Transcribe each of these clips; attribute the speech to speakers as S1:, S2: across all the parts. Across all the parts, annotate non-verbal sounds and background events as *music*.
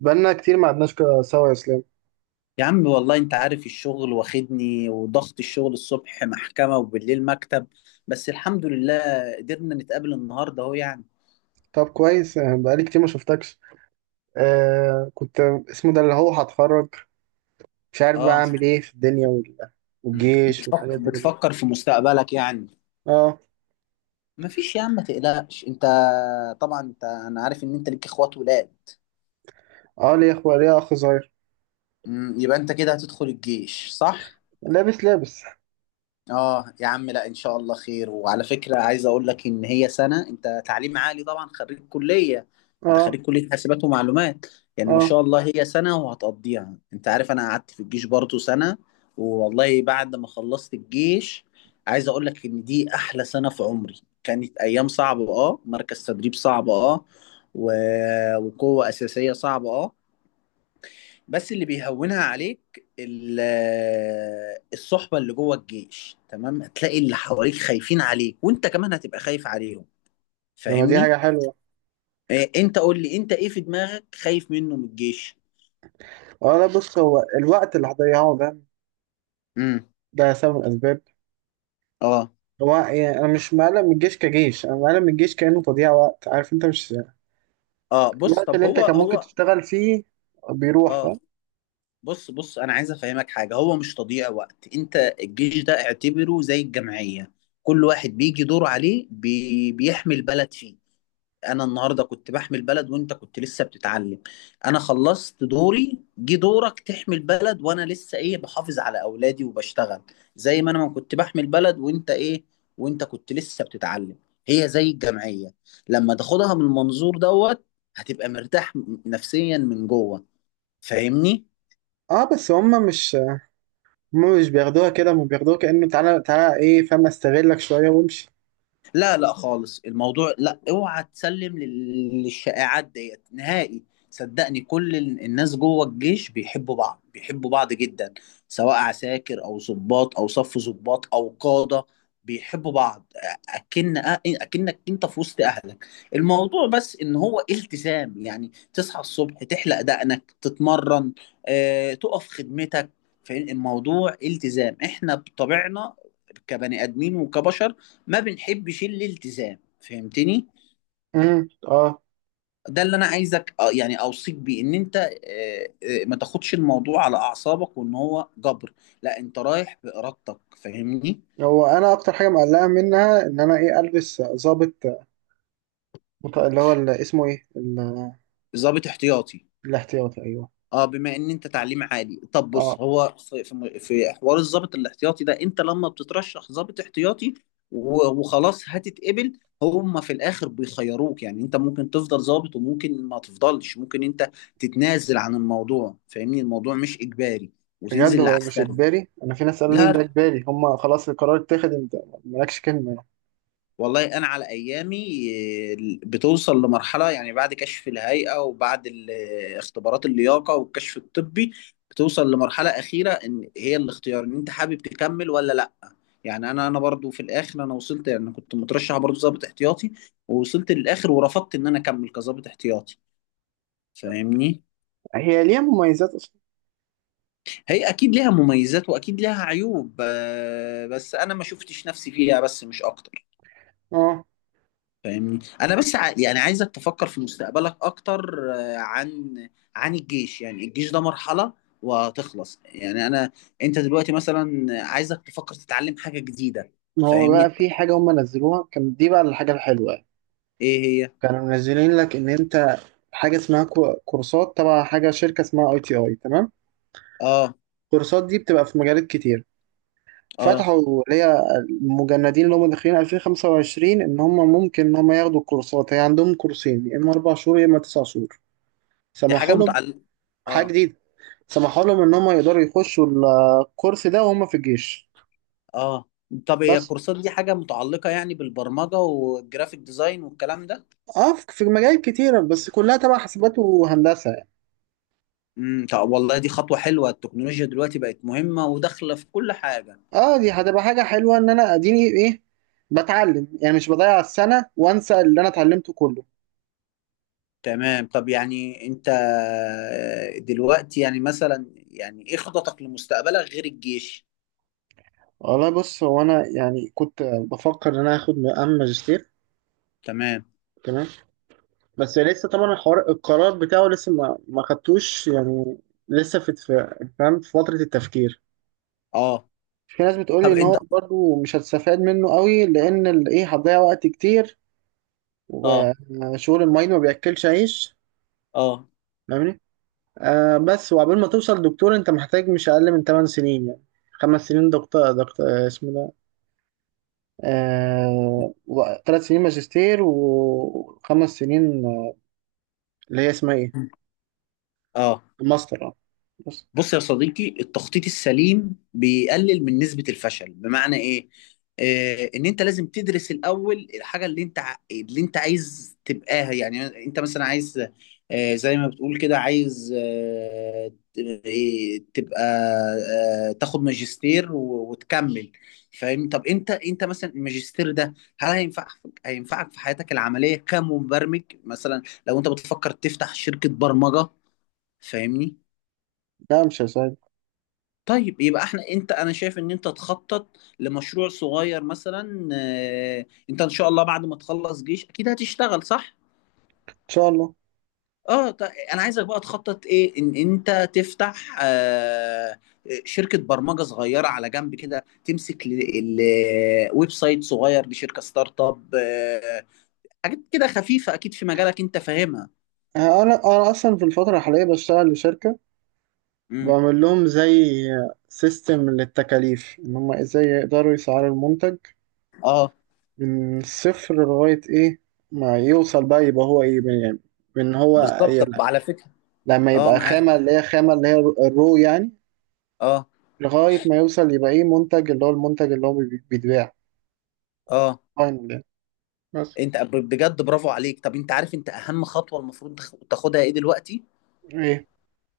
S1: بقالنا كتير ما قعدناش سوا يا اسلام.
S2: يا عم، والله انت عارف الشغل واخدني وضغط الشغل الصبح محكمة وبالليل مكتب. بس الحمد لله قدرنا نتقابل النهاردة اهو يعني.
S1: طب كويس، بقالي كتير ما شفتكش. كنت، اسمه ده اللي هو هتخرج، مش عارف بقى
S2: اه
S1: اعمل ايه في الدنيا والجيش
S2: بتفكر
S1: والحاجات دي كلها.
S2: بتفكر في مستقبلك يعني.
S1: اه.
S2: مفيش يا عم، ما تقلقش انت. طبعا انا عارف ان انت ليك اخوات ولاد.
S1: اه، ليه اخويا؟ ليه اخ صغير.
S2: يبقى انت كده هتدخل الجيش، صح؟
S1: لابس لابس.
S2: اه يا عم، لا ان شاء الله خير. وعلى فكره، عايز اقول لك ان هي سنه. انت تعليم عالي طبعا، خريج كليه. انت
S1: اه.
S2: خريج كليه حاسبات ومعلومات. يعني ما
S1: اه،
S2: شاء الله هي سنه وهتقضيها. انت عارف انا قعدت في الجيش برضه سنه. والله بعد ما خلصت الجيش، عايز اقول لك ان دي احلى سنه في عمري. كانت ايام صعبه، اه، مركز تدريب صعب، اه، و... وقوه اساسيه صعبه، اه. بس اللي بيهونها عليك الصحبة اللي جوه الجيش. تمام، هتلاقي اللي حواليك خايفين عليك، وانت كمان هتبقى خايف عليهم.
S1: لما دي
S2: فاهمني؟
S1: حاجة حلوة.
S2: إيه، انت قول لي انت ايه في دماغك خايف منه من الجيش.
S1: اه، لا بص، هو الوقت اللي هضيعه ده،
S2: امم
S1: ده سبب من الأسباب.
S2: اه.
S1: هو يعني أنا مش مقلق من الجيش كجيش، أنا مقلق من الجيش كأنه تضييع وقت، عارف أنت؟ مش
S2: اه بص،
S1: الوقت
S2: طب
S1: اللي أنت
S2: هو
S1: كان ممكن
S2: هو
S1: تشتغل فيه بيروح،
S2: اه،
S1: فاهم.
S2: بص، انا عايز افهمك حاجة. هو مش تضييع وقت. انت الجيش ده اعتبره زي الجمعية. كل واحد بيجي دور عليه بيحمي البلد فيه. انا النهارده كنت بحمي البلد وانت كنت لسه بتتعلم. انا خلصت دوري، جه دورك تحمي البلد، وانا لسه ايه، بحافظ على اولادي وبشتغل. زي ما انا ما كنت بحمي البلد وانت ايه، وانت كنت لسه بتتعلم. هي زي الجمعية، لما تاخدها من المنظور دوت هتبقى مرتاح نفسيا من جوه. فاهمني؟
S1: اه، بس هما مش بياخدوها كده، هما بياخدوها كأنه تعالى تعالى ايه، فاهم، استغلك شوية وامشي.
S2: لا لا خالص، الموضوع لا، اوعى تسلم للشائعات ديت نهائي. صدقني كل الناس جوه الجيش بيحبوا بعض، بيحبوا بعض جدا، سواء عساكر او ضباط او صف ضباط او قادة، بيحبوا بعض. اكن اكنك انت في وسط اهلك. الموضوع بس ان هو التزام، يعني تصحى الصبح تحلق دقنك تتمرن، تقف خدمتك. فالموضوع التزام، احنا بطبعنا كبني ادمين وكبشر ما بنحبش الالتزام، فهمتني؟
S1: اه.
S2: ده اللي انا عايزك يعني اوصيك بيه، ان انت ما تاخدش الموضوع على اعصابك وان هو جبر. لا، انت رايح بارادتك، فاهمني؟
S1: هو انا اكتر حاجة مقلقة منها، ان انا ايه، البس ظابط، اللي هو اللي اسمه ايه،
S2: ظابط احتياطي.
S1: الاحتياطي، ايوه.
S2: اه، بما ان انت تعليم عالي. طب
S1: اه
S2: بص، هو في حوار الضابط الاحتياطي ده، انت لما بتترشح ضابط احتياطي وخلاص هتتقبل، هم في الاخر بيخيروك، يعني انت ممكن تفضل ضابط وممكن ما تفضلش. ممكن انت تتنازل عن الموضوع، فاهمني؟ الموضوع مش اجباري،
S1: بجد،
S2: وتنزل
S1: هو مش
S2: لعسكري.
S1: اجباري؟ انا في ناس قالوا لي ان ده
S2: لا
S1: اجباري، هما خلاص القرار اتاخد، انت مالكش كلمة يعني.
S2: والله، انا على ايامي آه، بتوصل لمرحله، يعني بعد كشف الهيئه وبعد اختبارات اللياقه والكشف الطبي، بتوصل لمرحله اخيره ان هي الاختيار، ان انت حابب تكمل ولا لا. يعني انا برضو في الاخر انا وصلت، يعني انا كنت مترشح برضو ضابط احتياطي، ووصلت للاخر ورفضت ان انا اكمل كضابط احتياطي، فاهمني؟
S1: هي ليها مميزات اصلا.
S2: هي اكيد ليها مميزات واكيد ليها عيوب، بس انا ما شفتش نفسي فيها، بس مش اكتر.
S1: اه،
S2: فاهمني؟ يعني عايزك تفكر في مستقبلك اكتر، عن الجيش. يعني الجيش ده مرحلة وهتخلص. يعني انت دلوقتي مثلا، عايزك تفكر تتعلم حاجة جديدة.
S1: ما هو
S2: فاهمني؟
S1: بقى في حاجة هما نزلوها كان، دي بقى الحاجة الحلوة يعني.
S2: ايه، هي.
S1: كانوا منزلين لك، ان انت حاجة اسمها كورسات تبع حاجة، شركة اسمها ITI، تمام.
S2: اه.
S1: الكورسات دي بتبقى في مجالات كتير،
S2: اه
S1: فتحوا اللي هي المجندين اللي هم داخلين 2025 ان هم ممكن ان هم ياخدوا الكورسات. هي عندهم كورسين، يا اما 4 شهور يا اما 9 شهور.
S2: دي حاجة
S1: سمحوا لهم،
S2: متعلقة.
S1: حاجه
S2: اه.
S1: جديده، سمحوا لهم ان هم يقدروا يخشوا الكورس ده وهم في الجيش.
S2: اه طب هي
S1: بس
S2: الكورسات دي حاجة متعلقة يعني بالبرمجة والجرافيك ديزاين والكلام ده.
S1: اه، في في مجالات كتيره، بس كلها تبع حاسبات وهندسه يعني.
S2: امم، طب والله دي خطوة حلوة. التكنولوجيا دلوقتي بقت مهمة وداخلة في كل حاجة.
S1: اه دي هتبقى حاجه حلوه، ان انا اديني ايه، بتعلم يعني، مش بضيع السنه وانسى اللي انا اتعلمته كله.
S2: تمام، طب يعني انت دلوقتي يعني مثلا، يعني ايه خططك لمستقبلك غير الجيش.
S1: والله بص، هو انا يعني كنت بفكر ان انا اخد مقام ماجستير.
S2: تمام.
S1: تمام. بس لسه طبعا الحوار، القرار بتاعه لسه ما خدتوش يعني، لسه في فاهم، في فترة التفكير.
S2: اه،
S1: في ناس بتقول لي
S2: طب
S1: ان هو
S2: انت.
S1: برضو مش هتستفاد منه قوي، لان ايه، هتضيع وقت كتير،
S2: اه.
S1: وشغل الماين ما بياكلش عيش،
S2: اه.
S1: فاهمني. بس وعقبال ما توصل دكتور انت محتاج مش اقل من 8 سنين يعني، 5 سنين دكتور دكتور، اسمه ده، آه، 3 سنين ماجستير وخمس سنين، اللي هي اسمها ايه،
S2: اه
S1: ماستر. اه بس.
S2: بص يا صديقي، التخطيط السليم بيقلل من نسبة الفشل. بمعنى ايه؟ آه، ان انت لازم تدرس الاول الحاجة اللي اللي انت عايز تبقاها. يعني انت مثلا عايز، آه زي ما بتقول كده، عايز آه ت- إيه، تبقى آه تاخد ماجستير وتكمل، فاهم؟ طب انت مثلا الماجستير ده، هل هينفع، هينفعك في حياتك العملية كمبرمج مثلا، لو انت بتفكر تفتح شركة برمجة، فاهمني؟
S1: ده مش هيساعد.
S2: طيب يبقى احنا، انت انا شايف ان انت تخطط لمشروع صغير مثلا. انت ان شاء الله بعد ما تخلص جيش اكيد هتشتغل، صح؟
S1: شاء الله.
S2: اه، انا عايزك بقى تخطط ايه، ان انت تفتح شركة برمجة صغيرة على جنب كده، تمسك ويب سايت صغير لشركة ستارت اب، حاجات كده خفيفة اكيد في مجالك انت فاهمها.
S1: انا اصلا في الفتره الحاليه بشتغل لشركه،
S2: امم.
S1: بعمل لهم زي سيستم للتكاليف، ان هم ازاي يقدروا يسعروا المنتج
S2: اه.
S1: من الصفر لغايه ايه ما يوصل، بقى يبقى هو ايه يعني، من هو
S2: بالظبط،
S1: ي-
S2: طب على فكرة.
S1: لما
S2: اه
S1: يبقى
S2: معاه.
S1: خامه، اللي هي الرو يعني،
S2: اه.
S1: لغايه ما يوصل يبقى ايه منتج، اللي هو المنتج اللي هو بيتباع،
S2: اه
S1: فاينل يعني. بس
S2: انت بجد برافو عليك. طب انت عارف انت اهم خطوه المفروض تاخدها ايه دلوقتي؟
S1: ايه.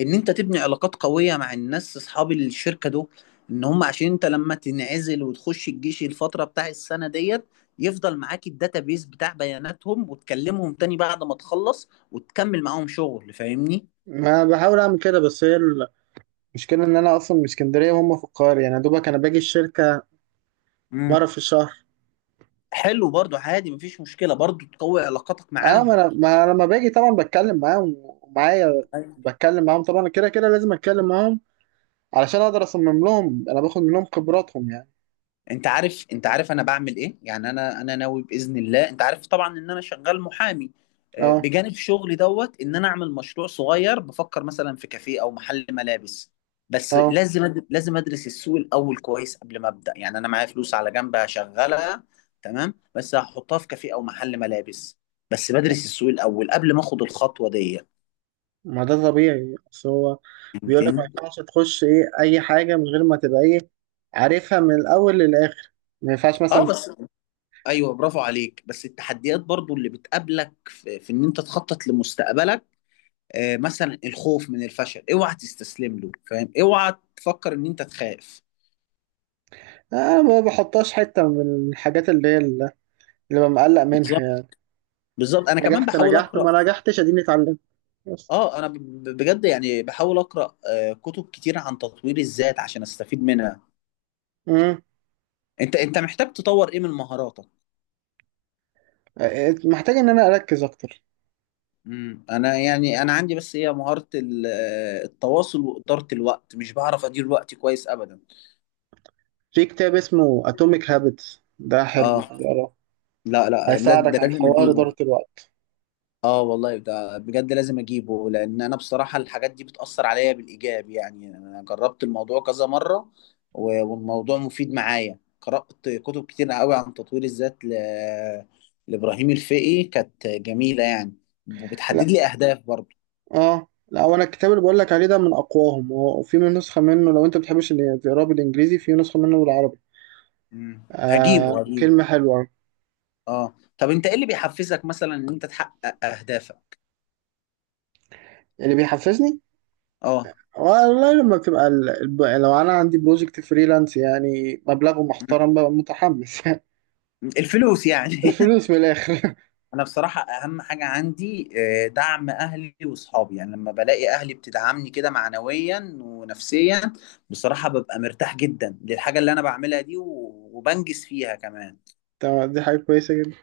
S2: ان انت تبني علاقات قويه مع الناس اصحاب الشركه دول ان هم، عشان انت لما تنعزل وتخش الجيش الفتره بتاع السنه ديت يفضل معاك الداتابيز بتاع بياناتهم، وتكلمهم تاني بعد ما تخلص وتكمل معاهم شغل. فاهمني؟
S1: ما بحاول اعمل كده، بس هي المشكله ان انا اصلا من اسكندريه وهم في القاهره، يعني يا دوبك انا باجي الشركه مره
S2: امم.
S1: في الشهر.
S2: حلو برضو عادي، مفيش مشكله، برضو تقوي علاقاتك
S1: اه،
S2: معاهم.
S1: ما أنا لما باجي طبعا بتكلم معاهم، ومعايا بتكلم معاهم طبعا، كده كده لازم اتكلم معاهم علشان اقدر اصمم لهم، انا باخد منهم خبراتهم يعني.
S2: انت عارف انا بعمل ايه؟ يعني انا ناوي باذن الله، انت عارف طبعا ان انا شغال محامي،
S1: اه.
S2: بجانب شغلي دوت، ان انا اعمل مشروع صغير. بفكر مثلا في كافيه او محل ملابس، بس
S1: اه،
S2: لازم لازم ادرس السوق الاول كويس قبل ما ابدا. يعني انا معايا فلوس على جنب هشغلها، تمام، بس هحطها في كافيه او محل ملابس، بس بدرس السوق الاول قبل ما اخد الخطوه دي.
S1: ما ده طبيعي، بس هو بيقول لك ما
S2: فهمتني؟
S1: ينفعش تخش ايه اي حاجه من غير ما تبقى ايه، عارفها من الاول للاخر. ما ينفعش
S2: اه
S1: مثلا،
S2: بس. ايوه، برافو عليك. بس التحديات برضو اللي بتقابلك في ان انت تخطط لمستقبلك، مثلا الخوف من الفشل، اوعى تستسلم له، فاهم؟ اوعى تفكر ان انت تخاف.
S1: انا ما بحطهاش حته من الحاجات اللي هي اللي ببقى مقلق منها
S2: بالظبط.
S1: يعني.
S2: بالظبط، انا كمان
S1: نجحت
S2: بحاول
S1: نجحت،
S2: اقرا.
S1: ما نجحتش اديني اتعلمت. بس.
S2: اه، انا بجد يعني بحاول اقرا كتب كتير عن تطوير الذات عشان استفيد منها.
S1: امم
S2: انت محتاج تطور ايه من مهاراتك؟
S1: محتاج ان انا اركز اكتر.
S2: امم، انا يعني انا عندي بس هي مهارة التواصل وإدارة الوقت، مش بعرف ادير وقتي كويس ابدا.
S1: في كتاب اسمه اتوميك هابتس ده، حلو
S2: اه.
S1: اقراه،
S2: لا، ده
S1: هيساعدك على
S2: لازم
S1: حوار إدارة
S2: اجيبه.
S1: الوقت.
S2: اه والله ده بجد لازم اجيبه، لان انا بصراحه الحاجات دي بتاثر عليا بالايجاب. يعني انا جربت الموضوع كذا مره والموضوع مفيد معايا. قرات كتب كتير قوي عن تطوير الذات لابراهيم الفقي، كانت جميله يعني، وبتحدد
S1: لا.
S2: لي اهداف برضه.
S1: اه، لا، وانا الكتاب اللي بقول لك عليه ده من اقواهم، وفي من نسخة منه، لو انت بتحبش اللي تقراه بالانجليزي في نسخة منه بالعربي.
S2: مم.
S1: آه،
S2: هجيبه.
S1: كلمة حلوة.
S2: اه طب انت ايه اللي بيحفزك مثلا ان انت تحقق اهدافك؟
S1: اللي بيحفزني،
S2: اه.
S1: والله لما بتبقى لو انا عندي بروجكت فريلانس يعني مبلغه
S2: مم.
S1: محترم، ببقى متحمس *laughs* يعني.
S2: الفلوس يعني *laughs*
S1: الفلوس من الاخر.
S2: انا بصراحه اهم حاجه عندي، دعم اهلي واصحابي. يعني لما بلاقي اهلي بتدعمني كده معنويا ونفسيا، بصراحه ببقى مرتاح جدا للحاجه اللي انا بعملها دي وبنجز فيها كمان.
S1: *laughs* تمام، دي حاجة كويسة جدا.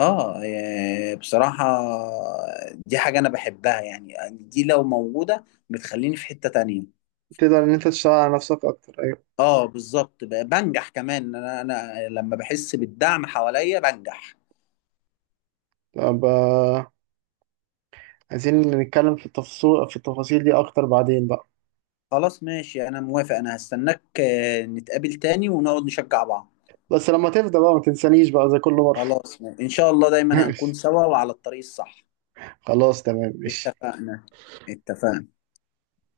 S2: اه، بصراحه دي حاجه انا بحبها. يعني دي لو موجوده بتخليني في حته تانية.
S1: تقدر ان انت تشتغل على نفسك اكتر، ايوه.
S2: اه بالظبط، بنجح كمان. انا لما بحس بالدعم حواليا بنجح.
S1: طب، عايزين نتكلم في التفاصيل، دي اكتر بعدين بقى.
S2: خلاص ماشي، انا موافق، انا هستناك، نتقابل تاني ونقعد نشجع بعض.
S1: بس لما تفضى بقى ما تنسانيش بقى زي كل مرة.
S2: خلاص، إن شاء الله
S1: *laughs*
S2: دايما هنكون
S1: ماشي،
S2: سوا وعلى الطريق الصح.
S1: خلاص تمام ماشي.
S2: اتفقنا. اتفقنا.